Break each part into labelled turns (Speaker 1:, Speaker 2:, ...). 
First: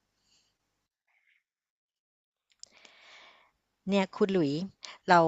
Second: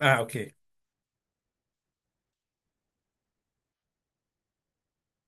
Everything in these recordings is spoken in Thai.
Speaker 1: อ่าโอเค
Speaker 2: เนี่ยคุณหลุยส์เรา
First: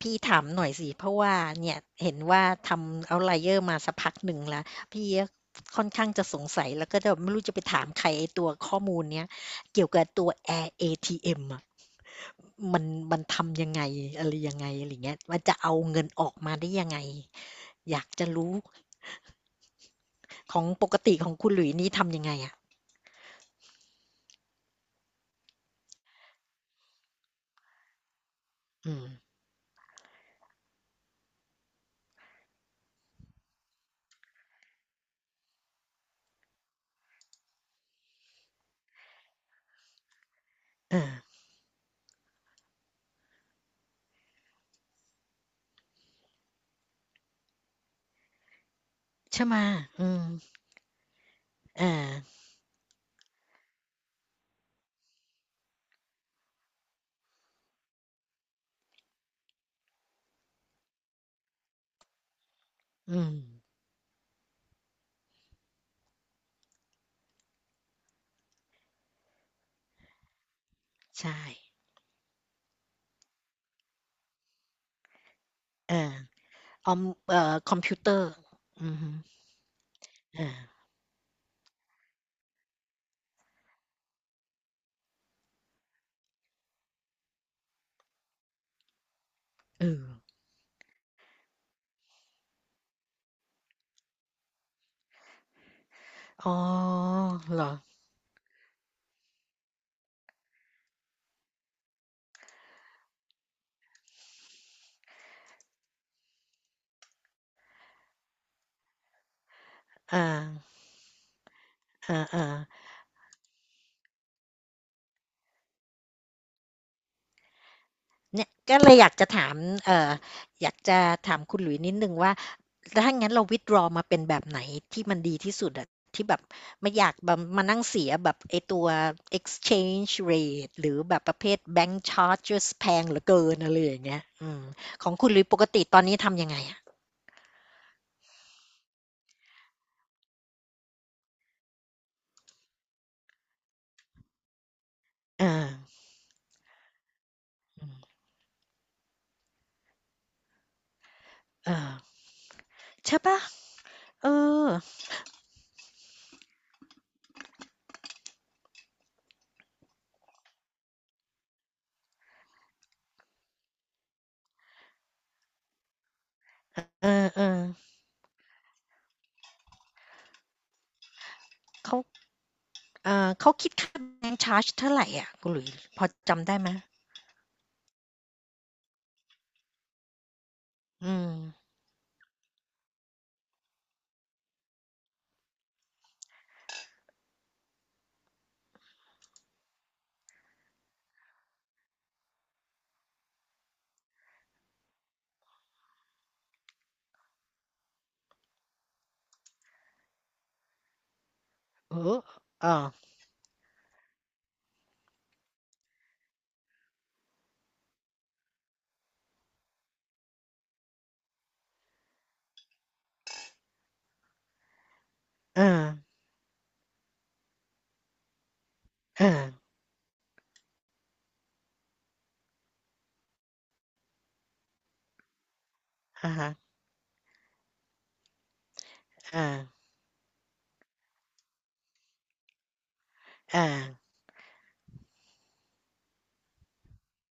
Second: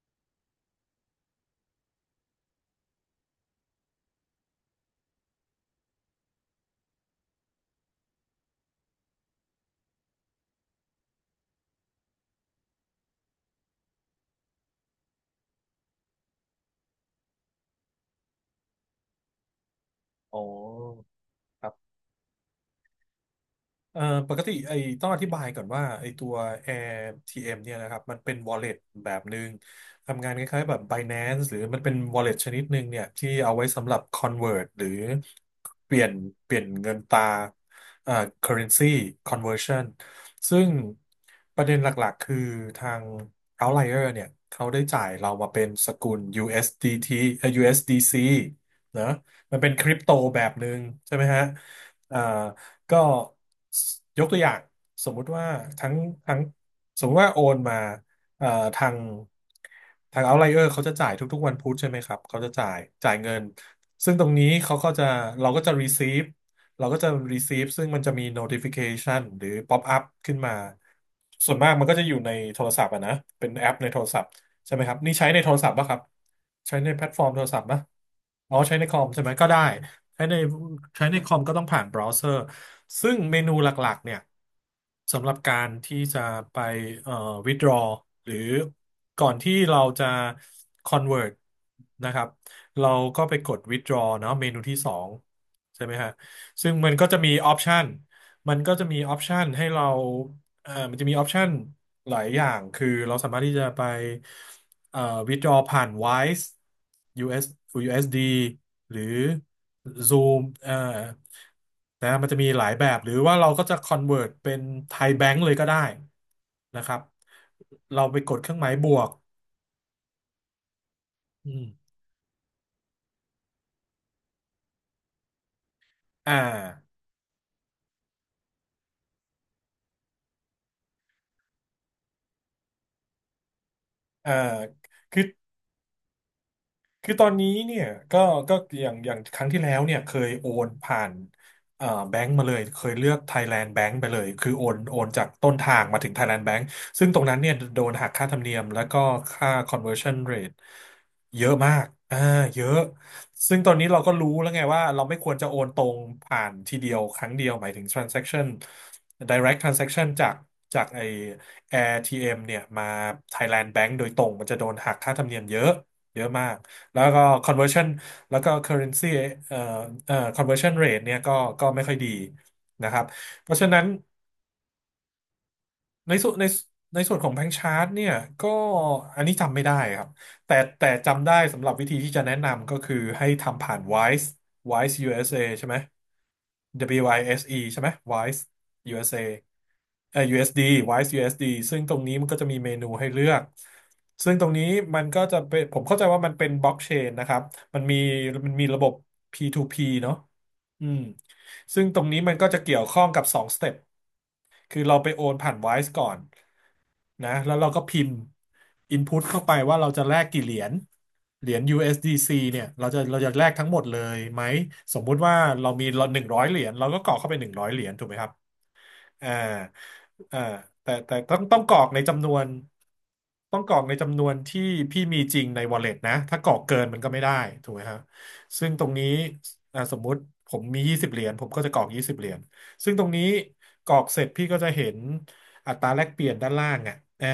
Speaker 2: พี่ถามหน่อยสิเพราะว่าเนี่ยเห็นว่าทำเอาไลเยอร์มาสักพักหนึ่งแล้วพี่ก็ค่อนข้างจะสงสัยแล้วก็จะไม่รู้จะไปถามใครไอ้ตัวข้อมูลเนี้ยเกี่ยวกับตัว Air ATM อทีเอ็มอ่ะมันมันทำยังไงอะไรยังไงอะไรเงี้ยมันจะเอาเงินออกมาได้ยังไงอยากจะรู้
Speaker 1: อ๋
Speaker 2: ของปก
Speaker 1: อ
Speaker 2: ติของคุณห
Speaker 1: ค
Speaker 2: ลุ
Speaker 1: รั
Speaker 2: ยส์
Speaker 1: บ
Speaker 2: นี่ทำยังไงอ่ะ
Speaker 1: เอ่อปกติต้องอธิบายก่อนว่าไอ้ตัว a เอ t m เนี่ยนะครับมันเป็น wallet
Speaker 2: อืม
Speaker 1: แบบหนึ่งทำงานคล้ายๆแบบ Binance หรือมันเป็น wallet ชนิดหนึ่งเนี่ยที่เอาไว้สำหรับ convert หรือเปลี่ยนเปลี่ยนเงินตราเอ่อ currency conversion ซึ่ง
Speaker 2: เออ
Speaker 1: ประเด็นหลักๆคือทาง outlier เนี่ยเขาได้จ่ายเรามาเป็นสกุล USDT เอสดีทีUSDC นะ
Speaker 2: ใช่ไห
Speaker 1: มัน
Speaker 2: มะ
Speaker 1: เป็นคริป
Speaker 2: อื
Speaker 1: โต
Speaker 2: ม
Speaker 1: แบบหนึ่งใช่ไหมฮะ
Speaker 2: เอ
Speaker 1: อ่า
Speaker 2: อ
Speaker 1: ก็ยกตัวอย่างสมมุติว่าทั้งทั้งสมมุติว่าโอนมาเอ่อทางทางเอาไลเออร์เขาจะจ่ายทุกๆวันพุธใช่ไหมครับเขาจะจ่าย
Speaker 2: อื
Speaker 1: เงิ
Speaker 2: ม
Speaker 1: นซึ่งตรงนี้เขาก็จะเราก็จะ receive เราก็จะ receive ซึ่งมันจะมี notification หรือ pop up ขึ้นมา
Speaker 2: ใช่
Speaker 1: ส่วนมากมันก็จะอยู่ในโทรศัพท์อะนะเป็นแอปในโทรศัพท์ใช่ไหมครับนี่ใช้ในโทรศัพท์ป่ะค
Speaker 2: เอ
Speaker 1: รับ
Speaker 2: อ
Speaker 1: ใช้
Speaker 2: อ
Speaker 1: ใน
Speaker 2: อม
Speaker 1: แพลตฟอร์มโทรศัพท์
Speaker 2: คอ
Speaker 1: ป่ะ
Speaker 2: มพิวเตอร์
Speaker 1: อ๋อใช้ใน
Speaker 2: อื
Speaker 1: ค
Speaker 2: อ
Speaker 1: อม
Speaker 2: ฮึ
Speaker 1: ใช่ไหมก็ได้ ใช้ใน
Speaker 2: อา
Speaker 1: ใช้ในคอมก็ต้องผ่านเบราว์เซอร์ซึ่งเมนูหลักๆเนี่ยสำหรับการที่จะไปเอ่อ withdraw หรือก่อนที่เรา
Speaker 2: เออ
Speaker 1: จะ convert นะครับเราก็ไปกด withdraw เนาะเมนูที่สองใช่ไหมฮะ
Speaker 2: อ๋อ
Speaker 1: ซึ่ง
Speaker 2: เหรอ
Speaker 1: มันก็จะมีออปชันให้เรา มันจะมีออปชันหลายอย่างคือเราสามารถที่จะไปเอ่อ withdraw ผ่าน Wise u อ USD หรือ
Speaker 2: อา
Speaker 1: Zoom นะ
Speaker 2: อ
Speaker 1: มันจะมีหลา
Speaker 2: า
Speaker 1: ยแบบหรือว่าเราก็จะ convert เป็นไทยแบงก์เลยก็ได้นะครับเราไปก
Speaker 2: ๆ
Speaker 1: ด
Speaker 2: เนี่
Speaker 1: เค
Speaker 2: ย
Speaker 1: รื่องหมาย
Speaker 2: ก็
Speaker 1: บ
Speaker 2: เลย
Speaker 1: ว
Speaker 2: อ
Speaker 1: ก
Speaker 2: ยากจะถามเอ่ออยากจะถาม
Speaker 1: อื
Speaker 2: คุณหลุยส์นิ
Speaker 1: ม
Speaker 2: ดหนึ่งว่า ถ้างั้นเรา withdraw มาเป็นแบบไหนที่มันดีที่สุดอะที่แบ
Speaker 1: อ่า
Speaker 2: บไม่อยากแบบมานั่งเสียแบบไอ้ตัว exchange rate หรือแบบประเภท bank charges แพงเหลือเกินอะไรอย่างเงี้ย
Speaker 1: อ่า
Speaker 2: อืมของ
Speaker 1: คือ
Speaker 2: คุณหลุยส์ปกติตอนนี้ทำยังไงอะ
Speaker 1: ตอนนี้เนี่ยก็ก็อย่างครั้งที่แล้วเนี่ยเคยโอนผ่านแบงก์มาเลยเคยเลือก Thailand Bank ไปเลยคือโอนจากต้
Speaker 2: อา
Speaker 1: นทางมาถึง Thailand Bank ซึ่งตรงนั้นเนี่ยโดนหักค่าธรรมเนียมแล้วก็ค่า conversion rate เยอะ
Speaker 2: เอ
Speaker 1: มา
Speaker 2: อ
Speaker 1: กเยอะ
Speaker 2: ใช่เปล่า
Speaker 1: ซึ่งตอนนี้เราก็
Speaker 2: เอ
Speaker 1: รู้
Speaker 2: อ
Speaker 1: แล้วไงว่าเราไม่ควรจะโอนตรงผ่านทีเดียวครั้งเดียวหมายถึง transaction direct transaction จากจาก AirTM เอ็มเนี่ยมา Thailand Bank โดยตรงมันจะโดนหักค่าธรรมเนียมเยอะเยอะมาก แล้วก็
Speaker 2: เอ
Speaker 1: conversion
Speaker 2: อ
Speaker 1: แล้วก็ currency เอ่อconversion rate เนี่ยก็ไม่
Speaker 2: ๆ
Speaker 1: ค่อย
Speaker 2: เขา
Speaker 1: ดีนะครับเพ
Speaker 2: เขา
Speaker 1: ราะฉะ
Speaker 2: คิด
Speaker 1: นั้น
Speaker 2: ค่าแบงก์ชาร์จเท่าไรอะคุณหลุยส์พอ
Speaker 1: ในส่วนใน
Speaker 2: จำได้ไหม
Speaker 1: ในส่วนของแบง c ์ชาร์ตเนี่ยก็อันนี้จำไม่ได้ครับแต่
Speaker 2: อื
Speaker 1: จำได้สำห
Speaker 2: ม
Speaker 1: รับวิธีที่จะแนะนำก็คือให้ทำผ่าน Wise USA ใช่ไหม WISE ใช่ไหม Wise USA USD Wise USD ซึ่งตรงนี้มันก็จะมีเมนูให้เลือก ซึ่งตรงนี้มันก็จะเป็นผมเข้าใจว่ามันเป็นบล็อกเชนนะครับมันมีมันมีระบบ P2P เนอะอืมซึ่งตร
Speaker 2: โอ้
Speaker 1: ง
Speaker 2: โฮ
Speaker 1: นี้มันก็จะ
Speaker 2: อ้อ
Speaker 1: เกี่ยวข้องกับ2 สเต็ปคือเราไปโอนผ่าน Wise ก่อนนะแล้วเราก็พิมพ์ Input เข้าไปว่าเราจะแลกกี่เหรียญเหรียญ USDC เอสดีซีเนี่ยเราจะแลกทั้งหมดเลยไหม สมมุติว่า
Speaker 2: เออ
Speaker 1: เรามีหนึ่งร้อยเหรียญเราก็กรอกเข้าไปหนึ่งร้อยเหรียญถูกไหมครับ
Speaker 2: เอ
Speaker 1: อ่า
Speaker 2: อ
Speaker 1: อ่าแต่ต้องกรอกในจำนวนต้องกรอกในจำนวนที่พี่มีจริงใน wallet นะ
Speaker 2: อะ
Speaker 1: ถ้ากร
Speaker 2: ฮะ
Speaker 1: อกเกินมันก็ไม่ได้ถูกไหมครับซึ่งตรงนี้
Speaker 2: เออ
Speaker 1: สมมุติผมมียี่สิบเหรียญผมก็จะกรอกยี่สิบเหรียญซึ่งตรงนี้
Speaker 2: อา
Speaker 1: กรอกเสร็จพี่ก็จะเห็นอัตราแลกเปลี่ยนด้านล่างอ่ะอ่า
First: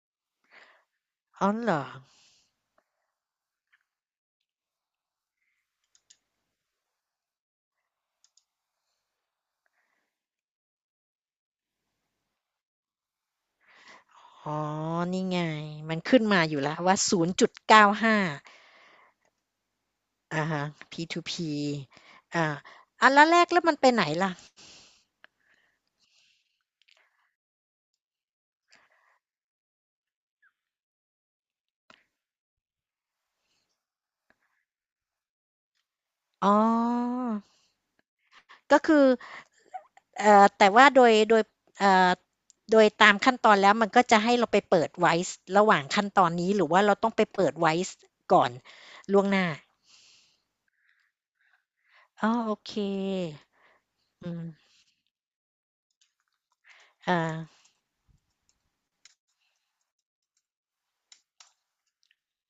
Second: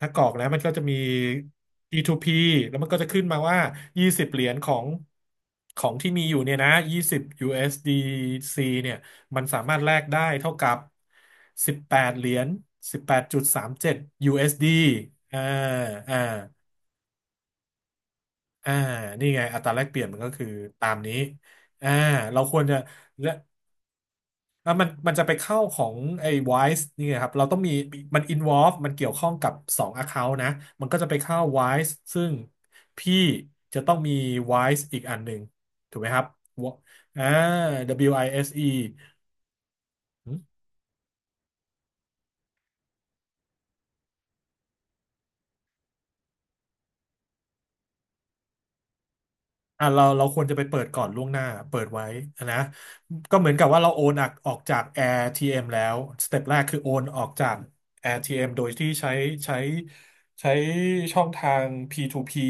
Speaker 1: ถ้ากรอกแล้วมันก็จะมี
Speaker 2: อ๋อเหรอ
Speaker 1: P2P แล้วมันก็จะขึ้นมาว่ายี่สิบเหรียญของของที่มีอยู่เนี่ยนะ20 USDC เอสดีซีเนี่ย มันสามารถแลกได้เท่ากับ18เหรียญ18.37
Speaker 2: อ๋อ
Speaker 1: USD
Speaker 2: นี่
Speaker 1: อสดีอ่า
Speaker 2: ไงมัน
Speaker 1: อ่า
Speaker 2: ขึ้นมาอยู่แล้วว่า0.95
Speaker 1: อ่านี่ไงอัตราแลกเปลี่ยนมันก็คื
Speaker 2: อะ
Speaker 1: อ
Speaker 2: ฮะ
Speaker 1: ตามนี้
Speaker 2: P2P
Speaker 1: อ่าเรา
Speaker 2: อา
Speaker 1: ควรจะ
Speaker 2: อ่าแล้ว
Speaker 1: และ
Speaker 2: แลกแล้วมันไปไหนล่ะ
Speaker 1: แล้วมันจะไปเข้าของไอ้ Wise นี่ไงครับเราต้องมีมัน involve มันเกี่ยวข้องกับ2 account นะมันก็จะไปเข้า Wise ซึ่งพี่จะต้องมี Wise อีกอันหนึ่งถูกไหมครับ
Speaker 2: อ๋อ
Speaker 1: วอ่า WISE
Speaker 2: ก็คือ แต่ว่าโดยเอ่อโดยตามขั้นตอนแล้วมันก็จะให้เราไปเปิดไว้ระหว่างขั้นตอนนี้หรือว่าเราต้องไปเปิดไว้ก่อนล่วงหน้า
Speaker 1: เราควรจะไปเปิดก่อนล่วงหน้าเปิดไว้
Speaker 2: อ๋อโอ
Speaker 1: นะ
Speaker 2: เค
Speaker 1: ก็เหมือนกับว่าเราโอนออก
Speaker 2: อืม
Speaker 1: ออกจาก AirTM แล้วสเต็ปแรกคือโอน
Speaker 2: อ่า
Speaker 1: ออกจาก AirTM โดยที่ใช้ใช้ช่องทาง P2P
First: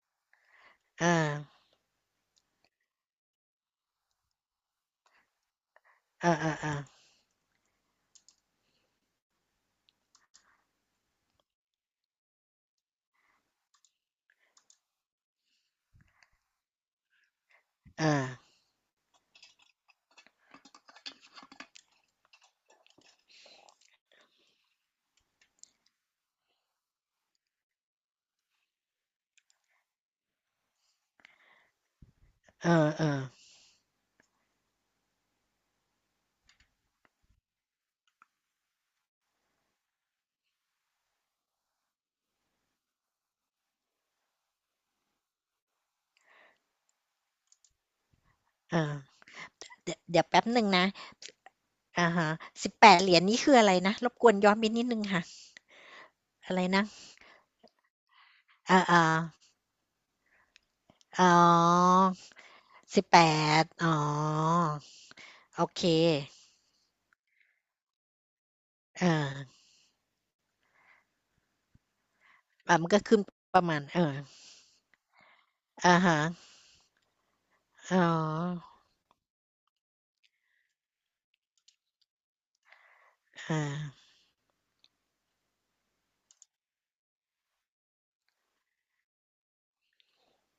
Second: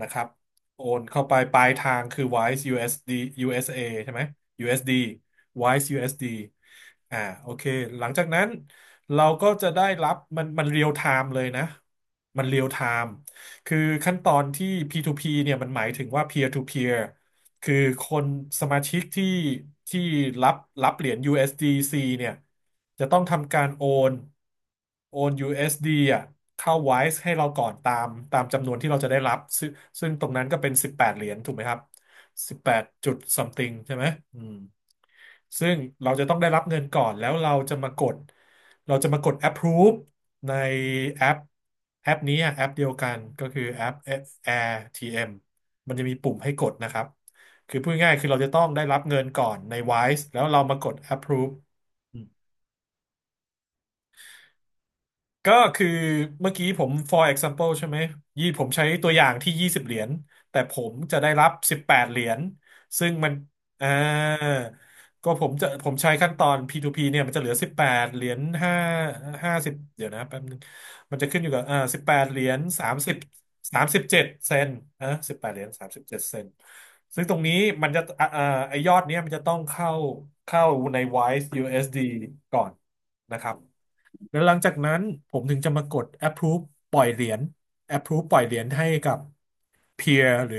Speaker 1: นะครับโอน
Speaker 2: อ
Speaker 1: เข้าไปป
Speaker 2: ่า
Speaker 1: ลายทางคือ Wise USD สดียูเอสเอใช่ไหมยูเอสดี Wise USD อสดี
Speaker 2: อ่าอ่าอ่า
Speaker 1: อ่าโอเคหลังจากนั้นเราก็จะได้รับมันเรียลไทม์เลยนะมันเรียลไทม์ คือขั้นตอนที่ P2P เนี่ยมันหมายถึงว่า peer to peer คือคน
Speaker 2: อ่า
Speaker 1: สมาชิกที่รับรับเหรียญ USDC เอสดีซีเนี่ยจะต้องทำการนโอน USD อสดีอ่ะเข้า WISE ให้เราก่อนตามจำนวนที่เราจะได้รับซึ่งตรงนั้นก็เป็น18เหรียญถูกไหมครับ
Speaker 2: เออ
Speaker 1: 18
Speaker 2: ๆอา
Speaker 1: จุด something ใช่ไหมอืม ซึ่งเราจะต้องได้รับเงินก่อนแล้วเราจะมากดเราจะมากด approve ในแอปแอปนี้อะแอปเดียวกันก็คือแอป AirTM มันจะมีปุ่มให้กดนะครับคือพูดง่ายๆคือเราจะต้องได้รับเงิ
Speaker 2: เ
Speaker 1: นก่อนใน
Speaker 2: ดี๋ยว
Speaker 1: Wise
Speaker 2: เดี๋ยว
Speaker 1: แล้
Speaker 2: แป๊
Speaker 1: ว
Speaker 2: บห
Speaker 1: เรา
Speaker 2: นึ่ง
Speaker 1: มา
Speaker 2: นะ
Speaker 1: กด approve
Speaker 2: อ่าฮะสิบแปดเหรียญนี่คืออะไรนะรบกวนย้อนไปนิดหนึงค่ะ
Speaker 1: ก็คือเมื่
Speaker 2: อะ
Speaker 1: อ
Speaker 2: ไร
Speaker 1: กี้ผ
Speaker 2: นะ
Speaker 1: ม for example ใช่ไหมยี่ผม
Speaker 2: อ่า
Speaker 1: ใช้
Speaker 2: อ่า
Speaker 1: ตัวอย่างที่ยี่สิบเหรียญแต่ผมจะ
Speaker 2: อ๋อ
Speaker 1: ได้รับสิบแปดเหรียญ
Speaker 2: สิบ
Speaker 1: ซึ่ง
Speaker 2: แป
Speaker 1: มัน
Speaker 2: ด
Speaker 1: อ่า
Speaker 2: อ๋อ
Speaker 1: ก็
Speaker 2: โอเค
Speaker 1: ผมใช้ขั้นตอน P2P เนี่ยมันจะเหลือ18 เหรียญ
Speaker 2: เอ
Speaker 1: ห้าสิบเดี๋ยวนะแป๊บนึงมันจะขึ้นอยู่กับสิบแปดเหรียญ
Speaker 2: อ่ามันก็ขึ้นประมา
Speaker 1: สา
Speaker 2: ณ
Speaker 1: ม
Speaker 2: เอ
Speaker 1: สิบ
Speaker 2: อ
Speaker 1: เจ็ดเซนนะสิบแปดเหรียญสาม
Speaker 2: อะ
Speaker 1: สิบเจ็
Speaker 2: ฮะ
Speaker 1: ดเซนซึ่งตรงนี้มัน
Speaker 2: อ๋อ
Speaker 1: จะไอยอดเนี้ยมันจะต้องเข้าใน Wise USD ก่อนนะครั
Speaker 2: อ
Speaker 1: บ
Speaker 2: า
Speaker 1: แล้วหลังจากนั้นผมถึงจะมากด approve ปล่อยเหรียญ approve ปล่อยเหรียญให้กับ peer หรือ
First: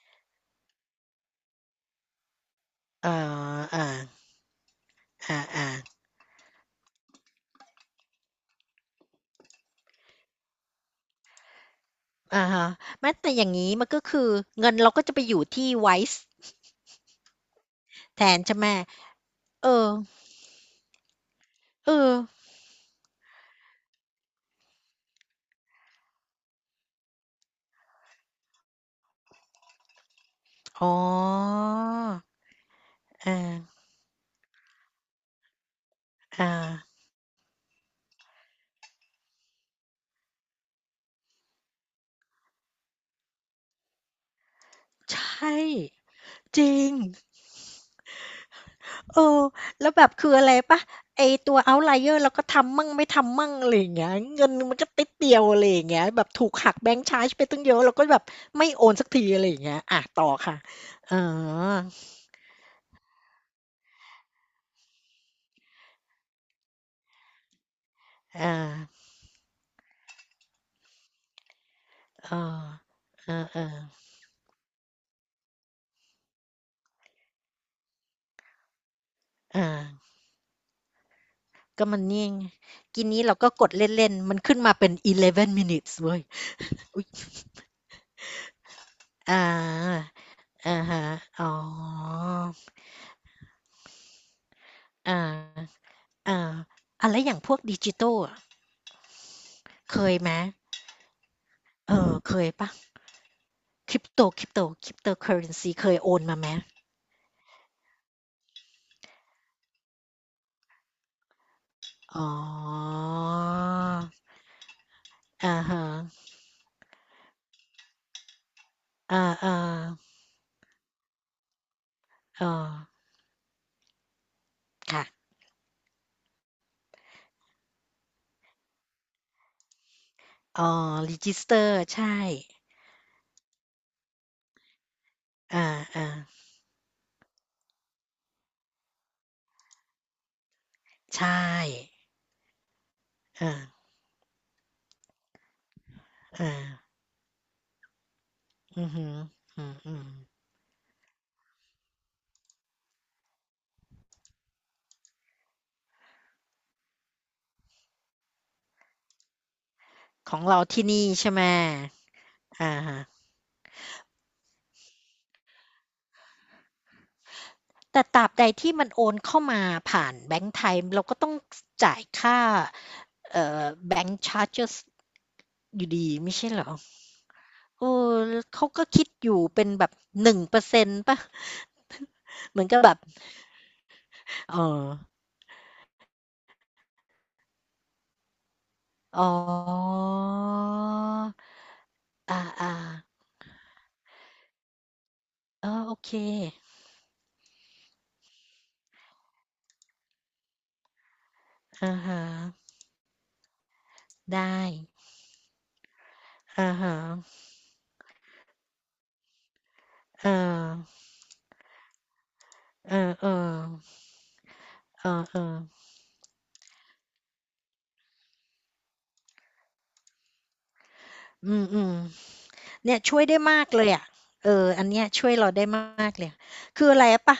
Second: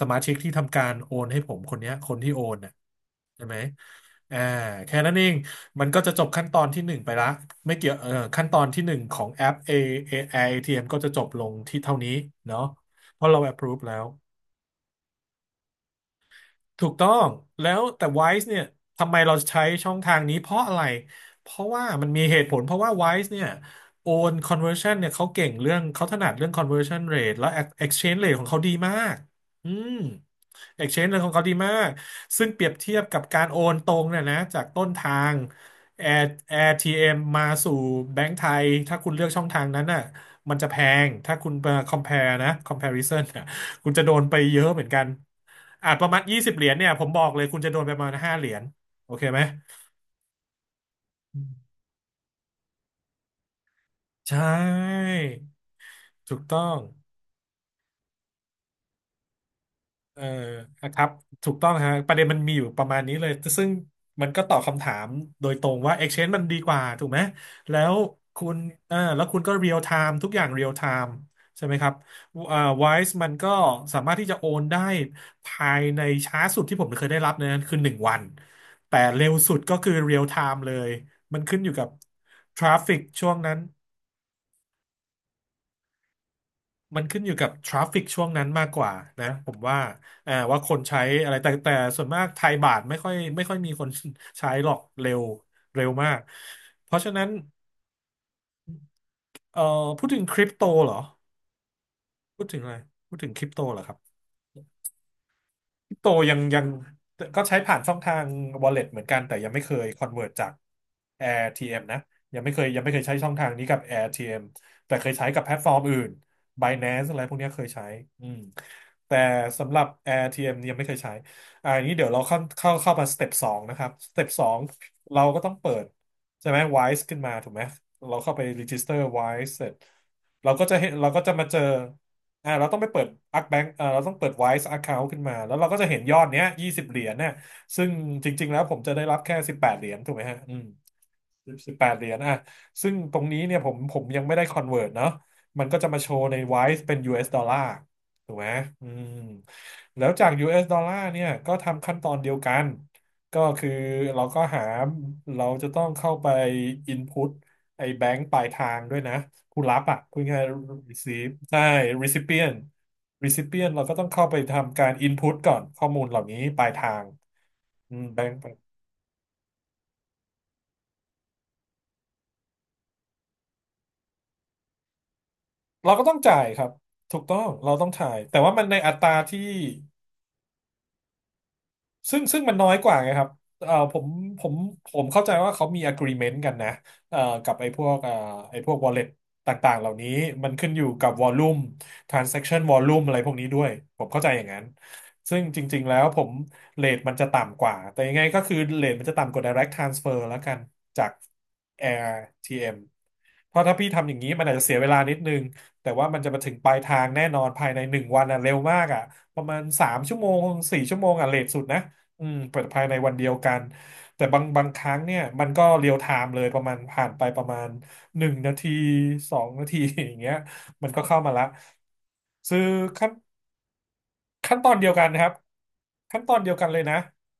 Speaker 1: สมาชิกที่ทำการโอนให้ผมคนเนี้ยคนที่โอนน่ะ
Speaker 2: อ๋อ
Speaker 1: ใช่ไหม
Speaker 2: อา
Speaker 1: อ่าแค่นั้นเอง
Speaker 2: อาอา
Speaker 1: มันก็จะจบขั้นตอนที่หนึ่งไปละไม่เกี่ยวขั้นตอนที่หนึ่งของแอป ATM ก็จะจบลงที่เท่านี้
Speaker 2: อะ
Speaker 1: เนาะ
Speaker 2: ฮะแม้
Speaker 1: เพราะ
Speaker 2: แต่
Speaker 1: เรา
Speaker 2: อย่างงี้
Speaker 1: approve
Speaker 2: มัน
Speaker 1: แล้
Speaker 2: ก็
Speaker 1: ว
Speaker 2: คือเงินเราก็จะไปอยู่ที่ Wise
Speaker 1: ถูกต้องแล้วแต่
Speaker 2: แทน
Speaker 1: Wise
Speaker 2: ใช่
Speaker 1: เนี่ย
Speaker 2: ไหม
Speaker 1: ทำไมเราใช้
Speaker 2: เออ
Speaker 1: ช่องทางนี้เพราะอะไรเพราะว่า
Speaker 2: เอ
Speaker 1: มัน
Speaker 2: อ
Speaker 1: มีเหตุผลเพราะว่า Wise เนี่ยโอน conversion เนี่ยเขาเก่งเรื่องเขาถนัดเรื่อง conversion rate และ exchange rate ของเขาดีมากอืม
Speaker 2: อ๋อ
Speaker 1: exchange rate ของเขาดีมากซึ่งเปรียบเทียบกับ
Speaker 2: อ
Speaker 1: การโอน
Speaker 2: า
Speaker 1: ตรงเนี่ยนะจากต้นทาง Air
Speaker 2: อา
Speaker 1: AirTM มาสู่แบงก์ไทยถ้าคุณเลือกช่องทางนั้นน่ะมันจะแพงถ้าคุณมา compare นะ comparison น่ะคุณจะโดนไปเยอะเหมือนกัน
Speaker 2: ใช่
Speaker 1: อ่าประมาณยี่สิบ
Speaker 2: จ
Speaker 1: เหรียญ
Speaker 2: ริ
Speaker 1: เนี่ย
Speaker 2: ง
Speaker 1: ผมบอกเลยคุณจะโดนไปประมาณ5 เหรียญโอ
Speaker 2: เอ
Speaker 1: เคไหม
Speaker 2: อแล้วแบบคืออะไรเปล่าไอ้ตัว Outlier เราก็ทำมั่งไม่ทำมั่งอะไรอย่างเงี้ย
Speaker 1: ใช่
Speaker 2: เงินมันก็ติดเดียวอะไรอย่างเงี้ยแบบ
Speaker 1: ถูก
Speaker 2: ถูก
Speaker 1: ต้อ
Speaker 2: หั
Speaker 1: ง
Speaker 2: กแบงก์ชาร์จไปตั้งเยอะเราก็แบบไม่โอนสักทีอะไรอย่างเงี้ยอา
Speaker 1: เอ
Speaker 2: ต่
Speaker 1: อ
Speaker 2: อค่ะ
Speaker 1: ครับ
Speaker 2: อ๋อ
Speaker 1: ถูกต้องฮะประเด็นมันมีอยู่ประมาณนี้เลยซึ่งมันก็ตอบคำถามโดยตรงว่า Exchange มันดีกว่าถูกไหมแล้วคุ
Speaker 2: อา
Speaker 1: ณเออแล้วคุณก็ real time ทุกอย่าง real time ใช่ไหมครับ
Speaker 2: เออ
Speaker 1: เอ่อ Wise มั
Speaker 2: เอ
Speaker 1: น
Speaker 2: อ
Speaker 1: ก็
Speaker 2: เออ
Speaker 1: สามารถที่จะโอนได้ภายในช้าสุดที่ผมเคยได้รับนะคือหนึ่งวันแต่เร็วสุด
Speaker 2: เอา
Speaker 1: ก็คือ real time เลยมันขึ้นอยู่กั
Speaker 2: ก็
Speaker 1: บ
Speaker 2: มันนี่ไง
Speaker 1: traffic
Speaker 2: กินนี้
Speaker 1: ช่ว
Speaker 2: เรา
Speaker 1: ง
Speaker 2: ก็
Speaker 1: นั้น
Speaker 2: กดเล่นๆมันขึ้นมาเป็น11 minutes เว้ย
Speaker 1: มันขึ้นอยู่กับทราฟฟิกช่วงนั้นมากกว่านะ
Speaker 2: อา
Speaker 1: ผมว่าว่าค
Speaker 2: อา
Speaker 1: นใช้
Speaker 2: ฮะ
Speaker 1: อะไร
Speaker 2: อ๋
Speaker 1: แต่
Speaker 2: อ
Speaker 1: แต่ส่วนมากไทยบาทไม่ค่อยมีคนใช้หรอกเร็
Speaker 2: อ
Speaker 1: ว
Speaker 2: า
Speaker 1: เร็วมาก
Speaker 2: อา
Speaker 1: เพราะ
Speaker 2: อะ
Speaker 1: ฉะ
Speaker 2: แล้ว
Speaker 1: นั้น
Speaker 2: อย่างพวกดิจิตอลอะ
Speaker 1: เอ่อ
Speaker 2: เค
Speaker 1: พูด
Speaker 2: ย
Speaker 1: ถึง
Speaker 2: ไหม
Speaker 1: คริปโตเหรอ
Speaker 2: เออเค
Speaker 1: พูด
Speaker 2: ย
Speaker 1: ถึงอะไร
Speaker 2: ปะ่
Speaker 1: พูดถึงคริปโตเหรอครับ
Speaker 2: ริปโตคริปโตคริปโตเค c u r r e n เคย
Speaker 1: โต
Speaker 2: โอน
Speaker 1: ยั
Speaker 2: มา
Speaker 1: ง
Speaker 2: ไหม
Speaker 1: ยังก็ใช้ผ่านช่องทาง wallet เหมือนกันแต่ยังไม่เคย convert จาก AirTM นะ
Speaker 2: อ๋อ
Speaker 1: ยังไม่เคยใช้ช่องทางนี้กับ AirTM แต่เคยใช้กับแพล
Speaker 2: อา
Speaker 1: ตฟอร์ม
Speaker 2: ฮะ
Speaker 1: อื่น Binance อะไรพวกเนี้ยเคยใช้อืมแต่
Speaker 2: อาอ่
Speaker 1: สำหรับ AirTM เนี่ยยังไม่เคยใช้อ่าอย่างนี้เดี๋ยวเราเข้า
Speaker 2: เอ
Speaker 1: เข้า
Speaker 2: อ
Speaker 1: เข้ามาสเต็ปสองนะครับสเต็ปสอง
Speaker 2: ค่ะ
Speaker 1: เราก็ต้องเปิดใช่ไหม Wise ขึ้นมาถูกไหมเราเข้าไป register Wise เสร็จเราก็
Speaker 2: อ๋อ
Speaker 1: จะเห็นเรา
Speaker 2: รี
Speaker 1: ก็
Speaker 2: จ
Speaker 1: จะ
Speaker 2: e ส
Speaker 1: มา
Speaker 2: เต
Speaker 1: เจอ
Speaker 2: อร์ใช่
Speaker 1: อ่าเราต้องไปเปิดอักแบงเราต้องเปิด Wise Account ขึ้นมาแล้ว
Speaker 2: อา
Speaker 1: เราก็จะเห็น
Speaker 2: อ่า
Speaker 1: ยอดเนี้ยยี่สิบเหรียญเนี่ยซึ่งจริงๆแล้วผมจะได้รับแค่สิบแปดเหรียญถูกไหมฮะอืม
Speaker 2: ใช่
Speaker 1: สิบแปดเหรียญอ่ะซึ่งตรงนี้
Speaker 2: อา
Speaker 1: เนี่ยผมยังไม่ได้คอนเวิร์ตเนาะมันก็จะมาโชว์ใน
Speaker 2: อา
Speaker 1: WISE เป็น US ดอลลาร์ถูกไหมอื
Speaker 2: อือฮึ
Speaker 1: ม
Speaker 2: ออื
Speaker 1: แล้
Speaker 2: ม
Speaker 1: วจาก US ดอลลาร์เนี่ยก็ทำขั้นตอนเดียวกัน ก็คือเราก็หาเราจะต้องเข้าไป input ไอ้แบงค์ปลายทางด้วยนะผู้รับอ่ะพูด
Speaker 2: ๆขอ
Speaker 1: ง่า
Speaker 2: ง
Speaker 1: ย
Speaker 2: เราที่
Speaker 1: ๆ
Speaker 2: นี่
Speaker 1: receive
Speaker 2: ใช่ไหม
Speaker 1: ใช่ recipient
Speaker 2: อาฮะ
Speaker 1: เราก็ต้องเข้าไปทำการ input ก่อนข้อมูลเหล่านี้ปลายทางอืม
Speaker 2: แต่ต
Speaker 1: แบ
Speaker 2: ราบ
Speaker 1: ง
Speaker 2: ใด
Speaker 1: ค์
Speaker 2: ที่มันโอนเข้ามาผ่านแบงก์ไทยเราก็ต้องจ่ายค่าแบงก์ชาร์ h a r g e s อยู่
Speaker 1: เราก็
Speaker 2: ดี
Speaker 1: ต้อง
Speaker 2: ไม่
Speaker 1: จ่าย
Speaker 2: ใช่
Speaker 1: ค
Speaker 2: เหร
Speaker 1: รับ
Speaker 2: อ
Speaker 1: ถูกต้องเราต้อง
Speaker 2: เอ้
Speaker 1: จ่ายแต่ว่ามัน
Speaker 2: เขา
Speaker 1: ใน
Speaker 2: ก็
Speaker 1: อัต
Speaker 2: คิด
Speaker 1: รา
Speaker 2: อยู่
Speaker 1: ที่
Speaker 2: เป็นแบบหนึ่งเปอร์เซ็นต์ป่ะ
Speaker 1: ซึ่ง มัน
Speaker 2: เหมื
Speaker 1: น้
Speaker 2: อ
Speaker 1: อ
Speaker 2: น
Speaker 1: ย
Speaker 2: กับ
Speaker 1: ก
Speaker 2: แบ
Speaker 1: ว่า
Speaker 2: บ
Speaker 1: ไงครับผมผม
Speaker 2: เอ๋อ
Speaker 1: ผมเข้าใจว่าเขามี agreement กันนะเอ่อกับไอ้พวกไอ้พวก wallet
Speaker 2: อ๋อ
Speaker 1: ต่างๆเหล่านี้มันขึ้นอยู่กับ volume
Speaker 2: อ
Speaker 1: transaction
Speaker 2: า
Speaker 1: volume อะไรพวกนี้ด้วย ผมเข้าใจอย่างนั้น ซึ่งจ
Speaker 2: ๆเออ
Speaker 1: ริงๆ
Speaker 2: โอ
Speaker 1: แล้ว
Speaker 2: เค
Speaker 1: ผมเรทมันจะต่ำกว่า แต่ยังไงก็คือเรทมันจะต่ำกว่า direct transfer แล้วกันจาก
Speaker 2: อาฮะ
Speaker 1: AirTM เอ็มเพราะถ้าพี่ทำอย่างนี้มันอาจ
Speaker 2: ได้
Speaker 1: จะเสียเวลานิดนึง แต่ว่ามันจะมาถึงป
Speaker 2: อา
Speaker 1: ลาย
Speaker 2: ฮะ
Speaker 1: ทางแน่นอนภายในหนึ่งวันอ่ะเร็วมากอ่ะประมาณสามชั่วโม
Speaker 2: อ่า
Speaker 1: งสี่ชั่วโมงอ่ะเลทสุดนะ อืมเปิดภายใน
Speaker 2: เออ
Speaker 1: วัน
Speaker 2: ๆ
Speaker 1: เดี
Speaker 2: เออ
Speaker 1: ยวกันแต่บางครั้ง
Speaker 2: ๆ
Speaker 1: เนี่ย
Speaker 2: อ
Speaker 1: มัน
Speaker 2: อ
Speaker 1: ก็เรียลไทม์เลยประมาณผ่านไปประมาณหนึ่งนาทีสองนาที อย่างเงี้ยมันก็เข้ามาละ
Speaker 2: อืมอืม
Speaker 1: ซื้อ
Speaker 2: เนี่ย
Speaker 1: ขั้น
Speaker 2: ช่วยได้มากเลยอะเออ
Speaker 1: ตอน
Speaker 2: อั
Speaker 1: เดี
Speaker 2: น
Speaker 1: ยว
Speaker 2: เนี้
Speaker 1: กั
Speaker 2: ย
Speaker 1: นนะค
Speaker 2: ช่
Speaker 1: รั
Speaker 2: ว
Speaker 1: บ
Speaker 2: ยเราได้มาก
Speaker 1: ขั้น
Speaker 2: เล
Speaker 1: ต
Speaker 2: ย
Speaker 1: อนเดียวกันเลย
Speaker 2: คือ
Speaker 1: นะ
Speaker 2: อะไรปะ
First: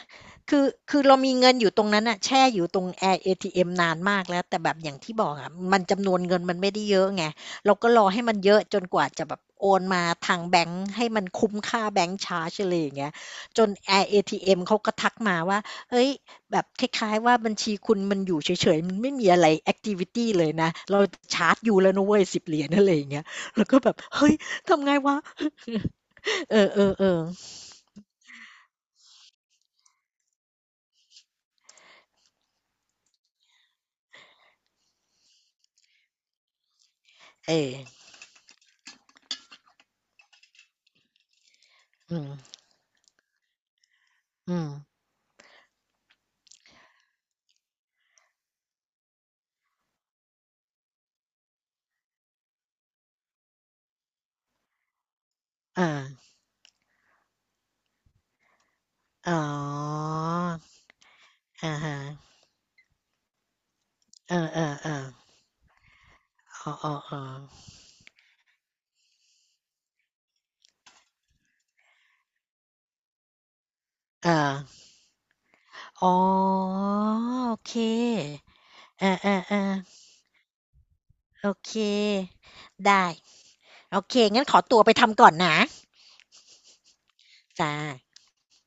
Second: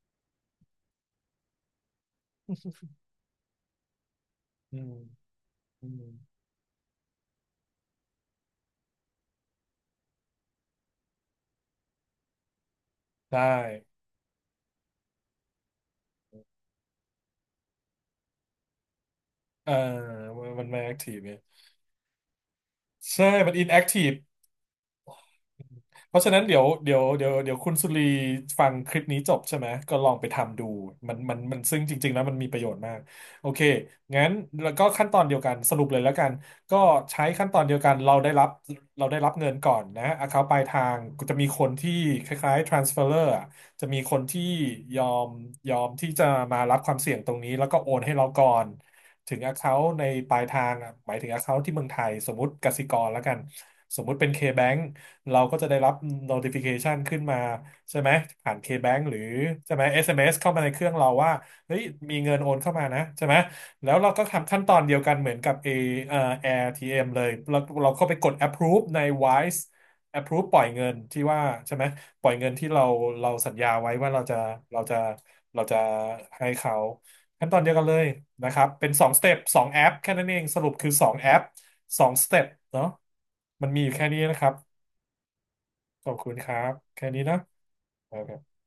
Speaker 2: คือเรามีเงินอยู่ตรงนั้นอะแช่อยู่ตรงแอร์เอทีเอ็มนานมากแล้วแต่แบ
Speaker 1: อื
Speaker 2: บอ
Speaker 1: ม
Speaker 2: ย่างที่บอกอะมัน
Speaker 1: อืม
Speaker 2: จำนวนเงินมันไม่ได้เยอะไงเราก็รอให้มันเยอะจนกว่าจะแบบโอนมาทางแบงค์ให้มันคุ้มค่าแบงค์ชาร์จอะไรอย่างเงี้ย
Speaker 1: ได้
Speaker 2: จนแอร์เอทีเอ็มเขาก็ทักมาว่า เฮ้ยแบบคล้ายๆว่าบัญชีคุณมันอยู่เฉยๆมันไม่มีอะไร
Speaker 1: เอ
Speaker 2: แอ
Speaker 1: อ
Speaker 2: คทิวิตี
Speaker 1: มั
Speaker 2: เล
Speaker 1: น
Speaker 2: ย
Speaker 1: มัน
Speaker 2: นะ
Speaker 1: ไม่แอค
Speaker 2: เรา
Speaker 1: ทีฟเนี่ย
Speaker 2: ชาร์จอยูแล้วนะเว้ย $10 อะไรอย่างเงี้
Speaker 1: ใช่
Speaker 2: ย
Speaker 1: มันอิ
Speaker 2: เรา
Speaker 1: นแอ
Speaker 2: ก็
Speaker 1: ค
Speaker 2: แบบ
Speaker 1: ทีฟ
Speaker 2: เฮ้ยทำไงวะ
Speaker 1: เพราะฉะนั้น
Speaker 2: เอ
Speaker 1: เดี๋
Speaker 2: อ
Speaker 1: ยว
Speaker 2: เออ
Speaker 1: เดี๋ยว
Speaker 2: เออ
Speaker 1: เดี๋ยวเดี๋ยวคุณสุรีฟังคลิปนี้จบใช่ไหมก็ลองไปทำดูมันซึ่งจริงๆแล้วมันมีประโยชน์มากโอเคงั้นแล้วก็ขั้นตอนเดียวกันสรุปเลยแล้วกันก็ใช้ขั้น
Speaker 2: เอ
Speaker 1: ตอนเดี
Speaker 2: อ
Speaker 1: ยวกันเราได้รับเราได้รับเงินก่อนนะ account ปลายทางจะมีคนที่
Speaker 2: อื
Speaker 1: ค
Speaker 2: ม
Speaker 1: ล้ายๆ transferer อะจะมีคนที่
Speaker 2: อืม
Speaker 1: ยอมที่จะมารับความเสี่ยงตรงนี้แล้วก็โอนให้เราก่อนถึง account ในปลายทางอะหมายถึง account ที่เมืองไทยสมมติกสิกรแล้วกันสมมุติเป็น K-Bank เราก็จะได้
Speaker 2: อ
Speaker 1: รับ
Speaker 2: ่า
Speaker 1: notification ขึ้นมาใช่ไหมผ่าน KBank หรือ
Speaker 2: อ๋อ
Speaker 1: ใช่ไหม SMS เอ็มเอสเข้ามาในเครื่องเราว่า
Speaker 2: อะ
Speaker 1: เฮ้ย
Speaker 2: ฮะ
Speaker 1: มีเงินโอนเข้ามานะใช่ไหมแล้วเราก็
Speaker 2: เอ
Speaker 1: ทำขั้นตอน
Speaker 2: อ
Speaker 1: เดียวกันเหมื
Speaker 2: ๆ
Speaker 1: อนกับ A เอ่อ
Speaker 2: ๆอ้อ
Speaker 1: AirTM เลยเรา
Speaker 2: ๆ
Speaker 1: เราเข้าไปกด approve ใน Wise approve ปล่อยเงินที่ว่าใช่ไหมปล่อยเงินที่เราเราสัญญาไว้ว่าเรา
Speaker 2: ๆอา
Speaker 1: จะเราจะเราจะ
Speaker 2: อ๋อ
Speaker 1: ให้เขา
Speaker 2: โ
Speaker 1: ขั้น
Speaker 2: อ
Speaker 1: ตอนเดี
Speaker 2: เ
Speaker 1: ยวกันเลย
Speaker 2: ค
Speaker 1: นะครับเป็นส
Speaker 2: อ
Speaker 1: องสเต็ปส
Speaker 2: า
Speaker 1: องแอป
Speaker 2: ๆ
Speaker 1: แค่นั้นเองสรุปคือสองแอป
Speaker 2: ๆโอเค
Speaker 1: สองสเต็ปเนาะ
Speaker 2: ได้
Speaker 1: มันมีอยู่
Speaker 2: โอ
Speaker 1: แค่
Speaker 2: เค
Speaker 1: นี้นะค
Speaker 2: งั้น
Speaker 1: รั
Speaker 2: ข
Speaker 1: บ
Speaker 2: อตัวไปทำก่อนนะ
Speaker 1: ขอบคุณครับแค่นี้เนอะ
Speaker 2: จ้ะ
Speaker 1: โอเค